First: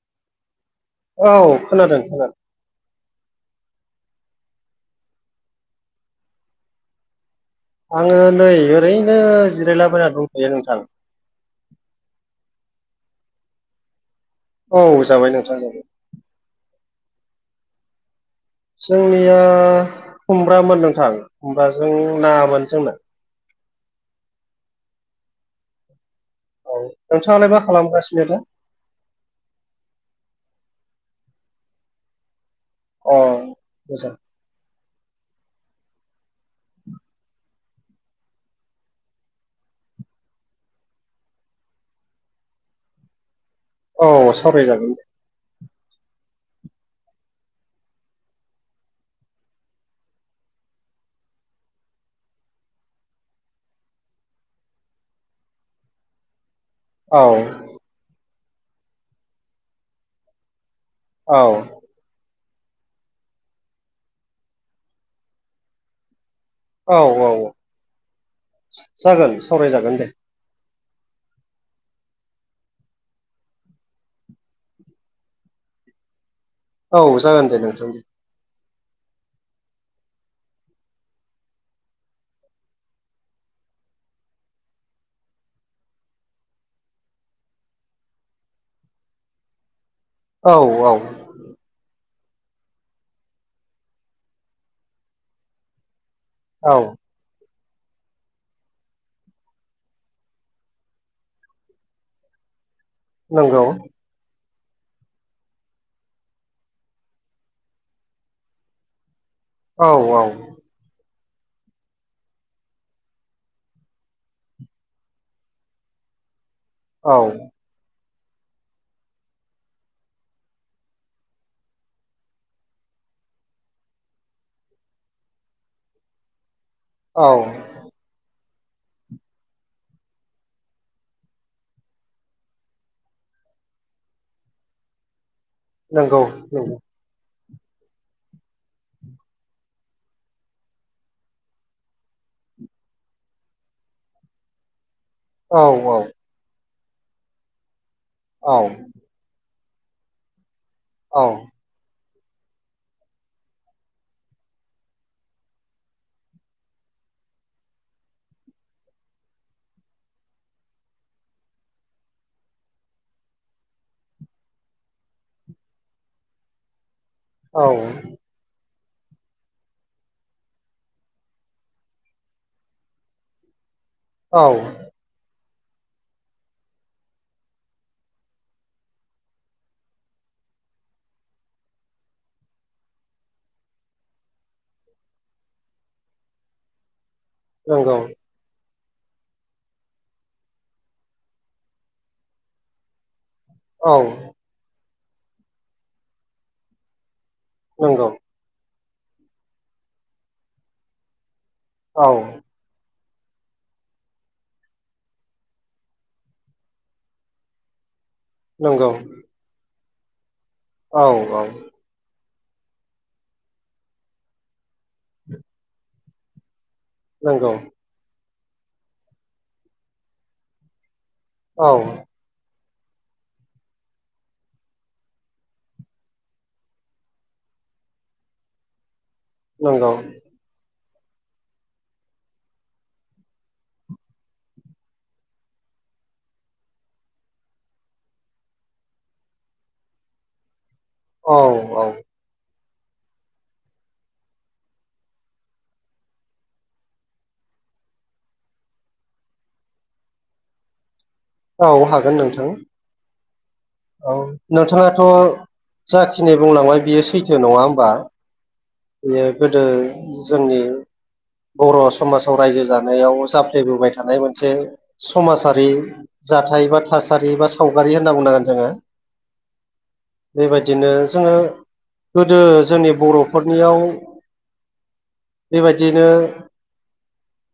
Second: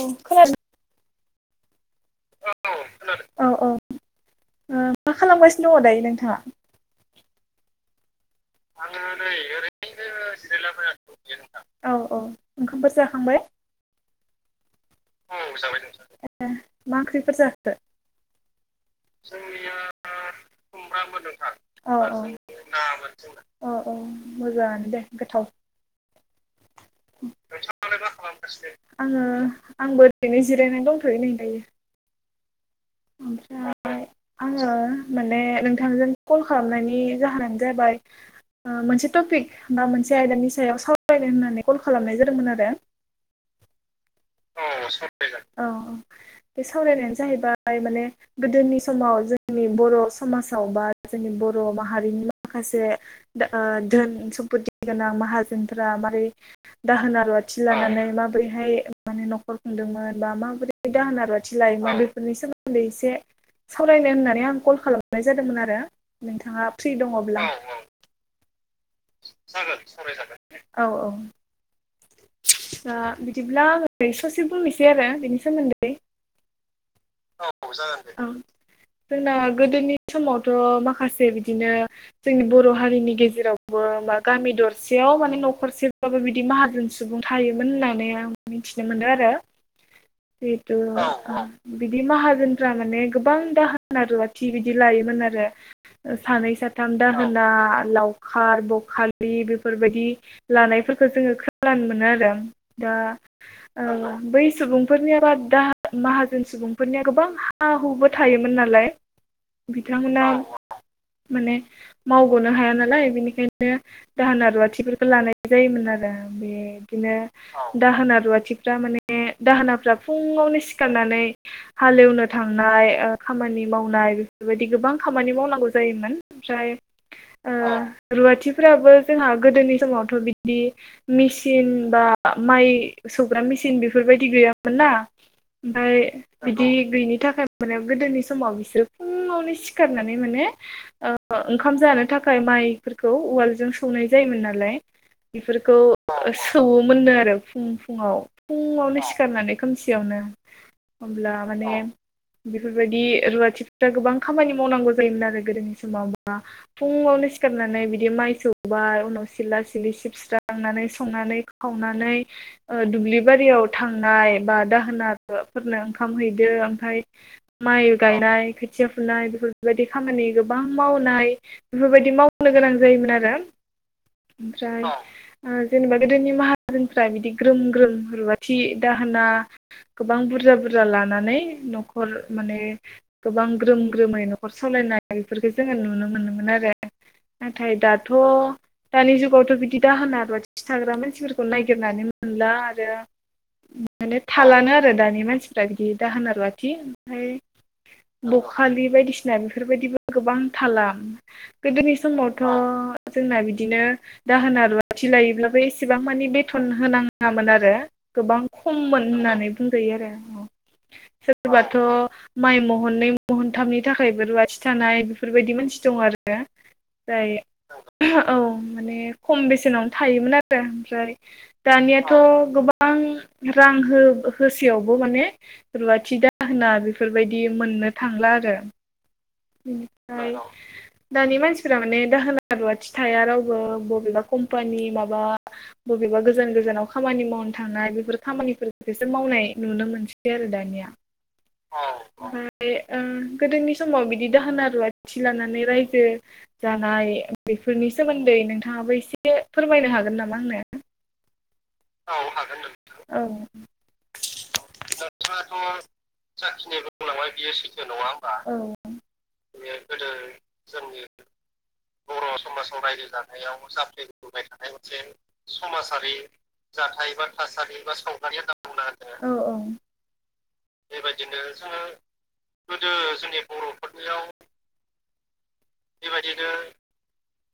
औ खोनादों? औ खोनादों खोनादों। औ औ ओ मा खालामगासिनो दङ दायो नोंथाङा? आङो नै ओरैनो जिरायलाबायना दंथ'यो नोंथां। औ औ ओंखामफोर जाखांबाय? औ जाबाय नोंथां जाबाय ए मा ओंख्रिफोर जाखो? जोंनिया खुमब्रामोन नोंथां खुमब्राजों नामोन जोंना। अ अ मोजाङानो दे गोथाव औ मा नोंथाङालाय मा खालामगासिनो दा खालामगासिनो आङो आंबो ओरैनो जिरायनानै दंथ'यो नै दायो अ ओमफ्राय बुजा आङो माने नोंथांजों कल खालामनायनि जाहोनानो जाबाय ओ मोनसे टपिक बा मोनसे आयदानि सायाव सावरानो होननानै कल खालामनाय जादोंमोन आरो औ सावरायजागोन दे। औ औ बे सावरायनायानो जाहैबाय माने गोदोनि समाव जोंनि बर' समाजाव बा जोंनि बर' माहारिनि माखासे दा धोन सम्पथि गोनां माहाजोनफोरा मारै दाहोन औ रुवाथि लानानै माबोरैहाय माने न'खर खुंदोंमोन बा माबोरै दाहोन औ रुवाथि लायोमोन बेफोरनि सोमो उन्दै एसे सावरायनो होननानै आं कल खालामनाय जादोंमोन आरो नोंथाङा फ्रि औ औ दङब्ला जागोन जागोन सावरायजागोन दे सावरायजागोन औ औ दा बिदिब्ला आङो ससे बुंनोसै आरो बेनि सोमोन्दै औ जागोन दे औ नोंथां जागोन दे औ जोंना गोदोनि समावथ' माखासे बिदिनो जोंनि बर' हारिनि गेजेरावबो मा गामि दरसेयाव माने न'खरसेबाबो बिदि माहाजोन सुबुं थायोमोन होननानै आं मिथिनो मोनदों आरो औ जिहेथु औ बिदि माहाजोनफ्रा माने गोबां दाहोना रुवाथि बिदि लायोमोन आरो सानै औ साथाम दा होना लावखार बखालि बेफोरबायदि लानायफोरखौ जोङो खो खोनानो मोनो आरो दा नंगौ ओ बै सुबुंफोरनिया बा दा माहाजोन सुबुंफोरनिया गोबां हा हुबो थायोमोन नालाय औ बिथांमोना औ माने मावग'नो हाया नालाय बिनिखायनो दाहोना रुवाथिफोरखौ लानाय जायोमोन आरो बेदिनो औ दाहोना रुवाथिफ्रा माने दाहोनाफ्रा फुङावनो सिखारनानै हालेवनो थांनाय ओ खामानि मावनाय बेफोरबायदि गोबां खामानि मावनांगौ जायोमोन ओमफ्राय औ ओ रुवाथिफोराबो जोंहा गोदोनि समावथ' बिदि मेचिन बा माइ सौग्रा मेचिन बेफोरबायदि गैयामोन ना ओमफाय नंगौ बिदि नंगौ गैयिनि थाखाय माने गोदोनि समाव बिसोरो फुङावनो सिखारनानै माने ओ ओंखाम जानो थाखाय माइफोरखौ उवालजों सौनाय जायोमोन नालाय औ बेफोरखौ औ सौवोमोननो आरो फुं फुङाव औ फुङावनो सिखारनानै खोमसियावनो औ अब्ला माने बेफोरबायदि रुवाथिफोरा गोबां खामानि मावनांगौ जायोमोन आरो गोदोनि समाव मा फुङावनो सिखारनानै बिदि माइ सौबाय उनाव सिला सिलि सिबस्रांनानै संनानै खावनानै ओ दुब्लि बारियाव थांनाय बा दाहोना फोरनो ओंखाम हैदो ओमफाय माइ गायनाय खोथिया फुनाय बेफोरबायदि खामानि गोबां मावनाय बेफोरबायदि मावनो गोनां जायोमोन आरो औ ओमफ्राय ओ जेनेबा गोदोनि माहाजोनफ्रा बिदि ग्रोम ग्रोम रुवाथि दाहोना गोबां बुरजा बुरजा लानानै न'खर माने गोबां ग्रोम ग्रोमै न'खर सालायनाय बेफोरखौ जोङो नुनो मोनोमोन आरो नाथाय नंगौ दाथ' दानि जुगावथ' बिदि दाहोना रुवाथि थाग्रा मानसिफोरखौ नायगिरनानै मोनला आरो औ माने थालानो आरो दानि मानसिफ्रा बिदि दाहोना रुवथि ओमफ्राय नंगौ ब‌ खालि बायदिसिना बेफोरबायदिबो गोबां थाला गोदोनि औ समावथ' [unintelligible] जोंना दिनो दाहोना रुवाथि लायोब्लाबो एसेबां मानि बेथन होनाङामोन आरो गोबां नंगौ खममोन होननानै बुंजायो आरो औ औ सोरबाथ' माइ महनै महनथामनि थाखायबो रुवाथि थानाय बेफोरबायदि मानसि दं आरो जाय नंगौ औ माने खम बेसेनावनो थायोमोन आरो ओमफ्राय औ दानिया थ' गोबां रां हो होसेयावबो माने रुवाथि दाहोना बेफोरबायदि मोननो थांला आरो नंगौ [unintelligible] दानि मानसिफोरा माने दाहोना रुवाथि थाया रावबो बबेबा कम्पानि माबा बबेबा गोजान गोजानाव खामानि मावनो थांनाय बेफोर खामानिसो मावनाय नुनो मोनसै जेल दानिया औ औ [unintelligible] गोदोनि समाव बिदि दाहोना रुवाथि लानानै रायजो जानाय बेफोरनि सोमोन्दै नोंथाङाबो एसे फोरमायनो हागोन नामा आंनो? औ हागोन नोंथां [unintelligible] औ औ नोंथाङाथ' जाखिनि बुंलांबाय बियो सैथो नङा होमबा? औ बेयो गोदो जोंनि बर' समाजाव रायजो जानायाव जाफ्लेबोबाय थानाय मोनसे समाजारि जा थाय [unintelligible] औ औ बेबायदिनो जोङो गोदो जोंनि बर'फोरनियाव बेबायदियैनो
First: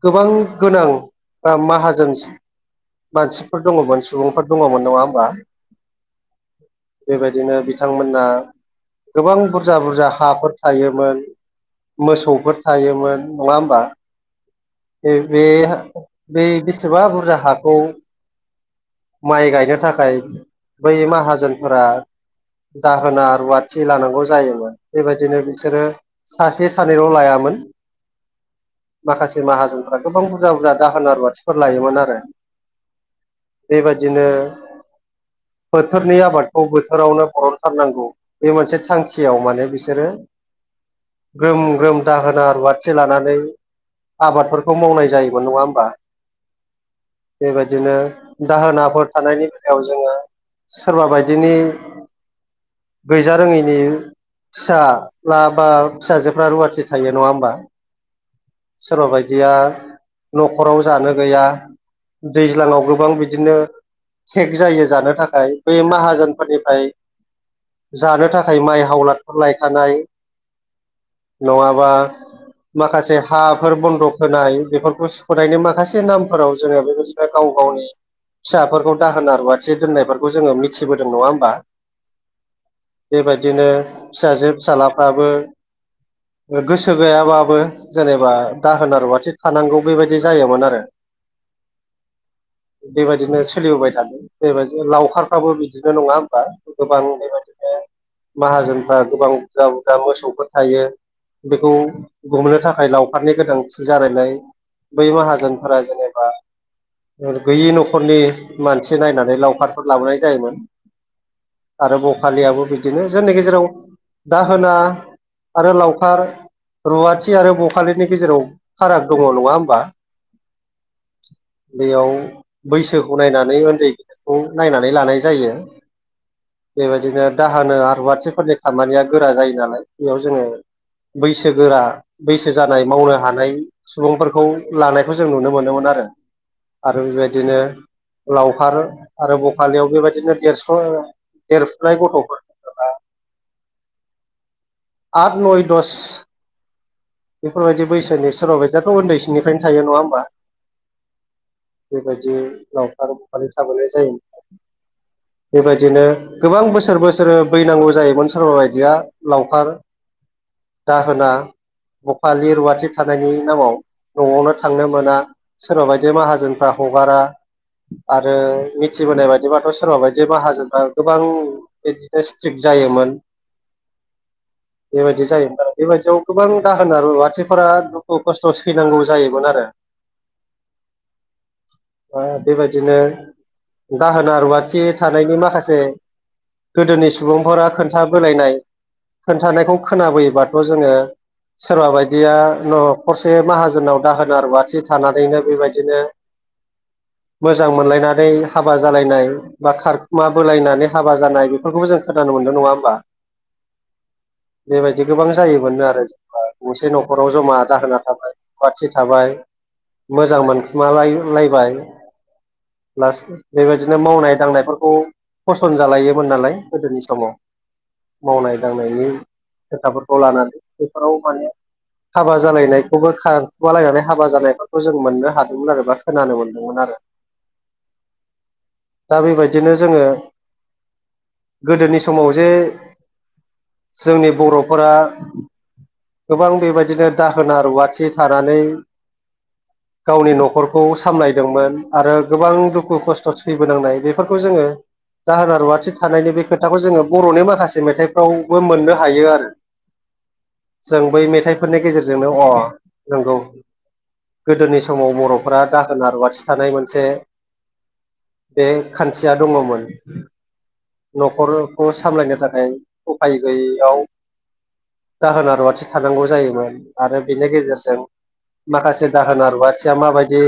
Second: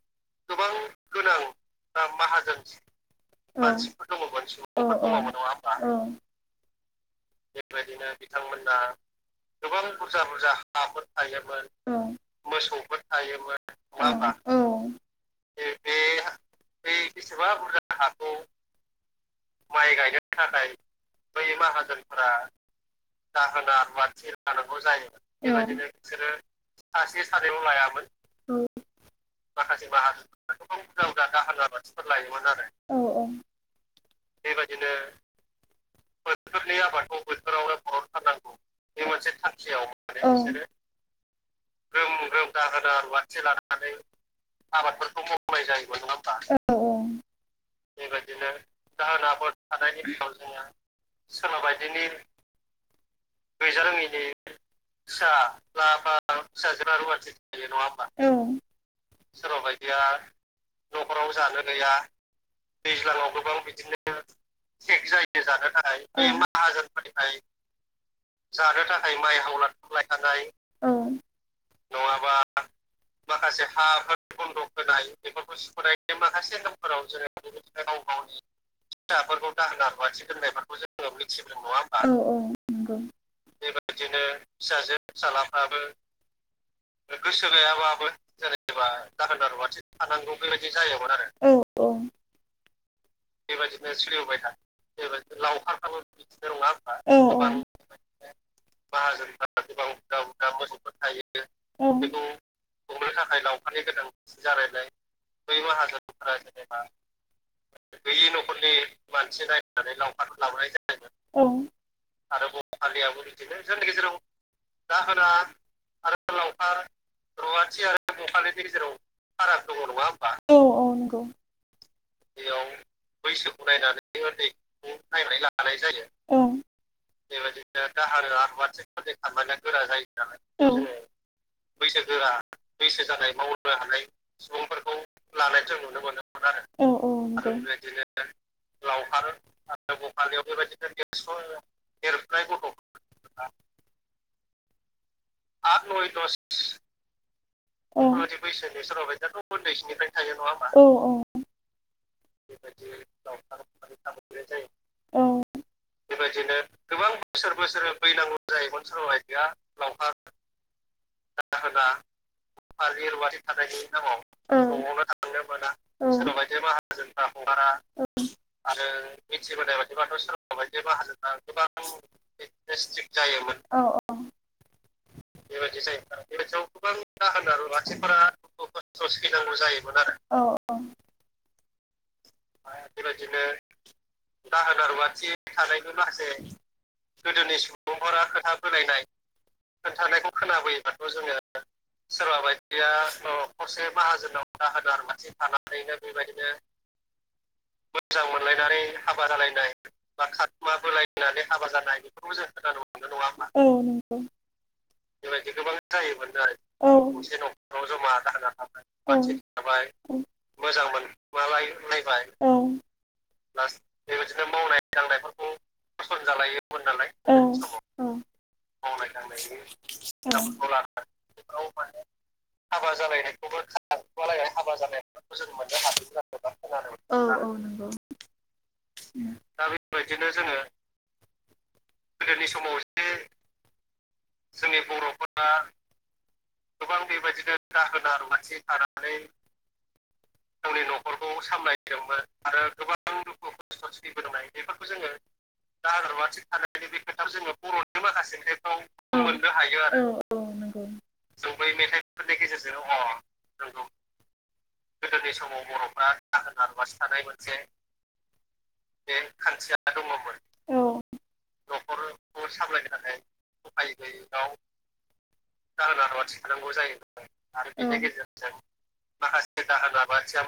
गोबां गोनां बा माहाजोन मानसि औ दङ'मोन सुबुंफोर औ दङ'मोन औ नङा औ होमबा बेबायदिनो बिथांमोना गोबां बुरजा बुरजा हाफोर थायोमोन मोसौफोर थायोमोन नङा होमबा? [unintelligible] औ बे बै बेसेबा बुरजा हाखौ माइ गायनो थाखाय बै माहाजोनफोरा फ्रा दाहोना रुवाथि लानांगौ जायोमोन बेबायदिनो बिसोरो सासे सानैल' सासे सानै लायामोन लायामोन माखासे माहाजोनफ्रा गोबां बुरजा बुरजा दाहोना रुवाथिफोर लायोमोन आरो। औ औ बेबायदिनो बोथोरनि आबादखौ बोथोरावनो बरन थारनांगौ बे मोनसे थांखियाव माने बिसोरो ग्रोम ग्रोम दाहोना रुवाथि लानानै आबादफोरखौ मावनाय जायोमोन [unintelligible] नङा होमबा औ औ बेबायदिनो दाहोनाफोर थानायनि बेलायाव जोङो सोरबा बायदिनि गैजारोङैनि फिस ला बा फिसाजोफ्रा रुवाथि थायो नङा होमबा? औ सोरबा बायदिया न'खराव जानो गैया दैज्लाङाव गोबां बिदिनो थेक जायो जानो थाखाय बै माहाजोनफोरनिफ्राय जानो थाखाय माइ हावलादफोर लायखानाय [unintelligible] ओ नङाबा माखासे हाफोर बन्द'क होनाय बेफोरखौ सुख'नायनि माखासे नामफोराव जोङो बेबायदि गाव गावनि दाहोना फिसाफोरखौ रुवाथि दाहोना-रुवाथि जोङो दोननायफोरखौ मिथिबोदों जोङो नङा होमबा मिथिगौ नङा होमबा? औ औ नंगौ बेबायदिनो बेबायदिनो फिसाजो फिसालाफ्राबो फिसाजो-फिसाज्लाफ्राबो गोसो गैयाबाबो जेनेबा दाहोना रुवाथि थानांगौ बेबायदि जायोमोन आरो। औ औ बेबायदिनो सोलिबोबाय थादों बेबायदिनो लावखारफ्राबो बिदिनो नङा होमबा? गोबां उ उ बेबायदिनो माहाजोनफ्रा गोबां बुरजा बुरजा मोसौफोर थायो बेखौ औ गुमनो था खाय लावखारनि गोनांथि जानायलाय बै माहाजोनफोरा जेनेबा गैयि न'खरनि मानसि नायनानै लावखारफोर लाबोनाय जायोमोन। औ। आरो बखालियाबो बिदिनो जोंनि गेजेराव दाहोना आरो लावखार रुवाथि आरो बखालिनि गेजेराव फाराग दङ। नङा होमबा? नंगौ बैयाव बैयाव बैसोखौ नायनानै उन्दै लानाय नायनानै जायो लानाय जायो। औ बेबायदिनो दाहोना-रुवाथिफोरनि खामानिया गोरा जायो नालाय बेयाव जोङो बैसोगोरा बैसो जानाय मावनो हानाय सुबुंफोरखौ लानायखौ जों नुनो मोनोमोन आरो। आरो बेबायदिनो लावखार आरो बखालियाव बेबायदिनो देरस' देर- फुनाय गथ'फोर- [unintelligible] आट नय दस। बेफोरबायदि औ बैसोनि सोरबा बादियाथ' उन्दैसनिफ्रायनो थायो। नङा होमबा? औ औ बेबायदि लावखार बखालि थाबोनाय जायोमोन। औ बेबायदिनो गोबां बोसोर बोसोर बैनांगौ जायोमोन। सोरबा बायदिया लावखार दाहोनना ब- खालि, रुवाथि थानायनि नामाव न'आवनो थांनो मोना औ सोरबा बायदि माहाजोनफ्रा हगारा आरो मिथिबोनाय बायदिबाथ' सोरबा बायदि माहाजोना गोबां बिदिनो स्ट्रिक जायोमोन। औ बेबायदि जायोमोन आरो बेबायदियाव गोबां दाहोना-रुवाथिफोरा दुखु-खस्थ' सैनांगौ जायोमोन आरो। औ दा बेबायदिनो दाहोना-रुवाथि थानायनि माखासे [unintelligible] गोदोनि सुबुंफोरा खोन्थाबोलायनाय खोन्थानायखौ खोनाबोयोबाथ' जोङो सोरबा बायदिया न'खरसे माहाजोनाव दाहोना-रुवाथि थानानैनो बेबायदिनो मोजां मोनलायनानै हाबा जालायनाय बा खारखोम बोलायनानै हाबा जानाय बेफोरखौबो जों खोनानो मोनदों। नङा होमबा? औ नंगौ बेबायदि गोबां जायोमोननो आरो। गंसे औ न'खराव मोनसे जमा न'खराव दाहोना जमा थाबाय दाहोना रुवाथि थाबाय औ औ मोजां मोनखुमाला-लायबाय। औ लासै बेबायदिनो मावनाय-दांनायफोरखौ फसन जालायोमोन नालाय गोदोनि औ समाव। औ मावनाय-दांनायनि खोथाफोरखौ लानानै बेफोराव माने हाबा जालायनायखौबो खारखोमा लायनानै हाबा जानायफोरखौ जों मोननो हादोंमोन आरो बा- खोनानो मोन्दों। औ औ नंगौ। दा बेबायदिनो जोङो गोदोनि समाव जे जोंनि बर'फोरा गोबां बेबायदिनो दाहोना-रुवाथि थानानै गावनि न'खरखौ सामलायदोंमोन आरो गोबां दुखु खस्थ' सैबोनांनाय बेफोरखौ जोङो दाहोना रुवाथि थानायनि बे खोथाखौ जोङो बर'नि माखासे मेथाइफ्रावबो मोननो हायो आरो। जों बै मेथाइफोरनि गेजेरजोंनो अ नंगौ। गोदोनि समाव बर'फोरा दाहोन रुवाथि थानाय मोनसे। बे खान्थिया दङ'मोन। न'खरखौ सामलायनो थाखाय उफाय गैयैयाव औ दाहोना रुवाथि थानांगौ जायोमोन आरो बेनि गेजेरजों माखासे दाहोना रुवाथिया माबायदि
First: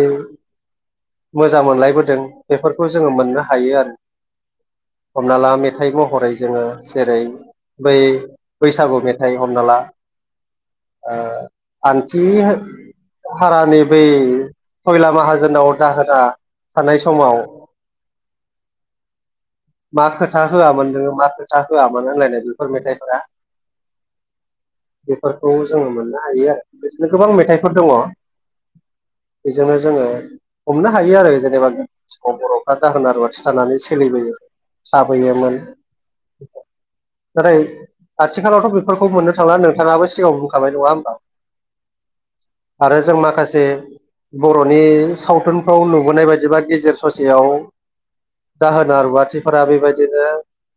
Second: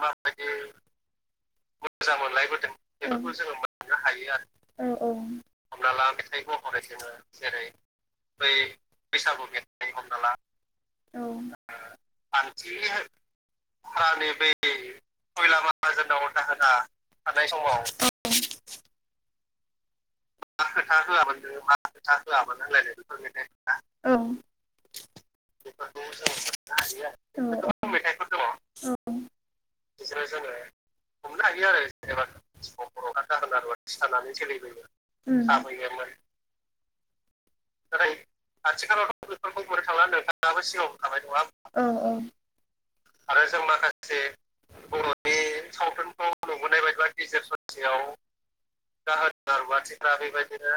मोजां मोनलायबोदों बेफोरखौ जोङो मोननो हायो आरो। गोबांफोर हमना ला मेथाइ महरै जोङो जेरै बै बैसागु मेथाइ हमना ला हमनाला आ आथि हारानि बै खयला माहाजोनाव दाहोना थानाय समाव मा खोथा होआमोन नोङो मा खोथा होआोन होनलायनाय बेफोर मेथाइफोरा औ। बेफोरखौ जोङो मोननो हायो बिदिनो गोबां मेथाइफोर दङ'। बेजोंनो जोङो हमनो हायो आरो जेनेबा समाव बर'फ्रा दाहोना रुवाथि थानानै सोलिबोयो। [unintelligible] नाथाय आथिखालावथ' बे मोननो थांला नोंथाङाबो सिगाव बुंखाब नङा होमबा? औ। औ। आरो जों माखासे बर'नि सावथुनफ्राव नुबोनाय बायदिबा गेजेर ससेयाव दाहोना रुवाथिफोरा बेबायदि सोरा बेबायदिनो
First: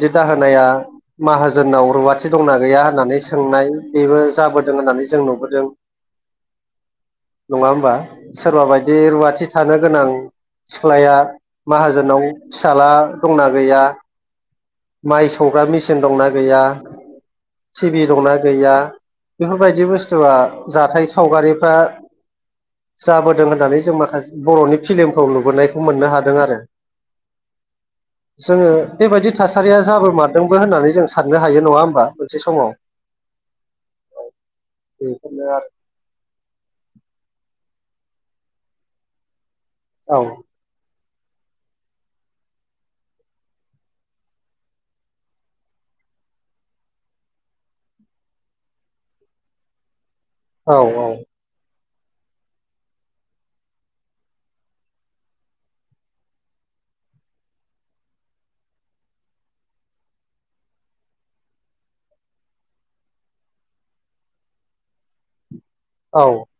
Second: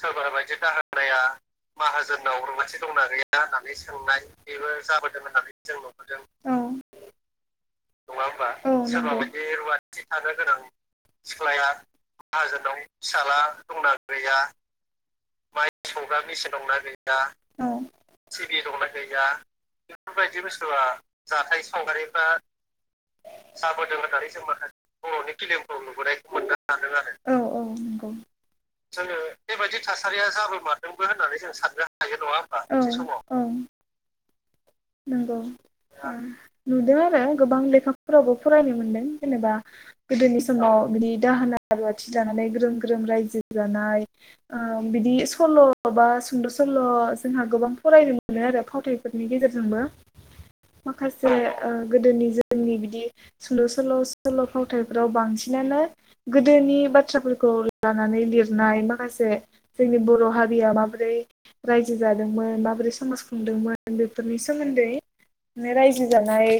सोरबा बायदि दाहोन लाया। माहाजोननाव रुवाथि माहाजोननाव रोंगाथि दंना होननानै गैया सोंनाय होननानै बेबो सोंनाय बेबो जाबोदों जों होननानै नुबोदों जों नुबोदों। नङा होमबा? सोरबा बायदि रुवाथि थानो गोनां सिख्लाया माहाजोनाव फिसाज्ला दंना गैया? गैया माइ सौग्रा मेचिन दंना गैया? टिभि दंना गैया? गैया बेफोरबायदि बुस्थुआ बेफोरबायदि बुस्थुआ जाथाय जाथाय सावगारिफ्रा संगारिफ्रा जाबोदों होननानै जों माखासे बर'नि फिल्मखौ नुबोनायखौ मोननो हादों आरो। जोङो बेबायदि थ बेबायदि थासारिया जाबो मादोंबो होननानै जों हायो नङा साननो होमबा हायो नङा मोनसे होनोमब्ला? समाव मोनसे समाव। बे होननो नुदों आरो गोबां लेखाफोरावबो फरायनो मोनदों, जेनेबा आरो गोदोनि समाव बिनि दाहोना रुवाथि जानानै ग्रोम ग्रोम रायजो जानाय। बिदि सल' बा सुंद' सल' जोंहा गोबां फरायनो मोनो आरो फावथाय फोरनि गेजेरजोंबो [inaudible] माखासे गोदोनि जोंनि बिदि सुंल' सल' सल' फावथायफोराव बांसिनानो गोदोनि बाथ्राफोरखौ लानानै लिरनाय माखासे जोंनि बर' हारिया माबोरै रायजो जादोंमोन माबोरै समाज खुंदोंमोन? बेफोरनि सोमोन्दै न रायजो औ जानाय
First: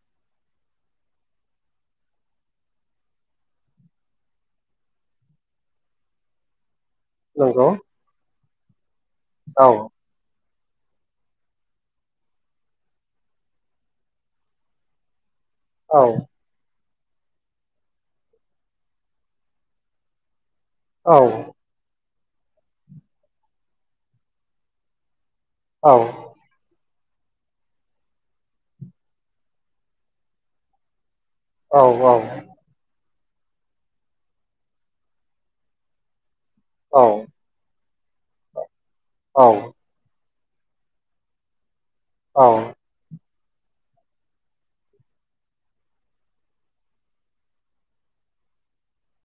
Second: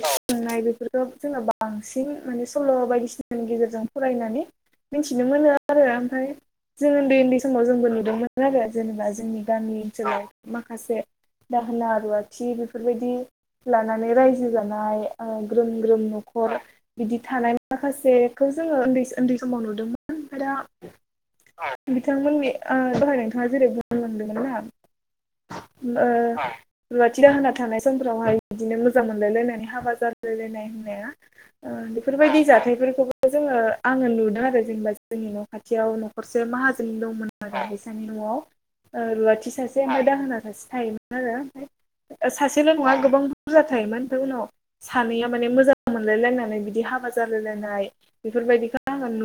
बेफोरखौ [unintelligible] बांसिन माने सल' बायदिसिनानि गेजेरजों फरायनानै मिथिनो मोनो आरो, ओमफ्राय जोङो उन्दै उन्दै नंगौ समाव जोंबो नुदोंमोन आरो जेनेबा जोंनि औ गामि ओनसोलाव माखासे दाहोना रुवाथि बेफोरबायदि लानानै रायजो जानाय, ग्रोम ग्रोम औ न'खर हर बिदि थानाय माखासेखौ जोङो उन्दै उन्दै समाव नुदोंमोन ओमफ्राय दा औ उम बिथांमोननि दहाय नोंथाङा जेरै बुंनो मोनदोंमोन ना औ ओ रुवाथि दाहोना थानाय समफ्रावहाय बिदिनो मोजां मोनलायलायनानै हाबा जानो रनाय होननाया औ बेफोरबायदि जाथायफोरखौबो जोङो आङो नुदों आरो जेनेबा जोंनि न' खाथियाव न'खरसे माहाजोननि औ दंमोन। [unintelligible] ओ न'आव रुवाथि सासे ओमफ्राय दाहोना सासे थायोमोन आरो, ओमफ्राय ओ औ औ सासेल' नङा गोबां बुरजा थायोमोन, ओयफाय उनाव सानैया माने मोजां मोनलायलायनानै बिदि हाबा जालायलायनाय बेफोरबायदिखौ आङो नु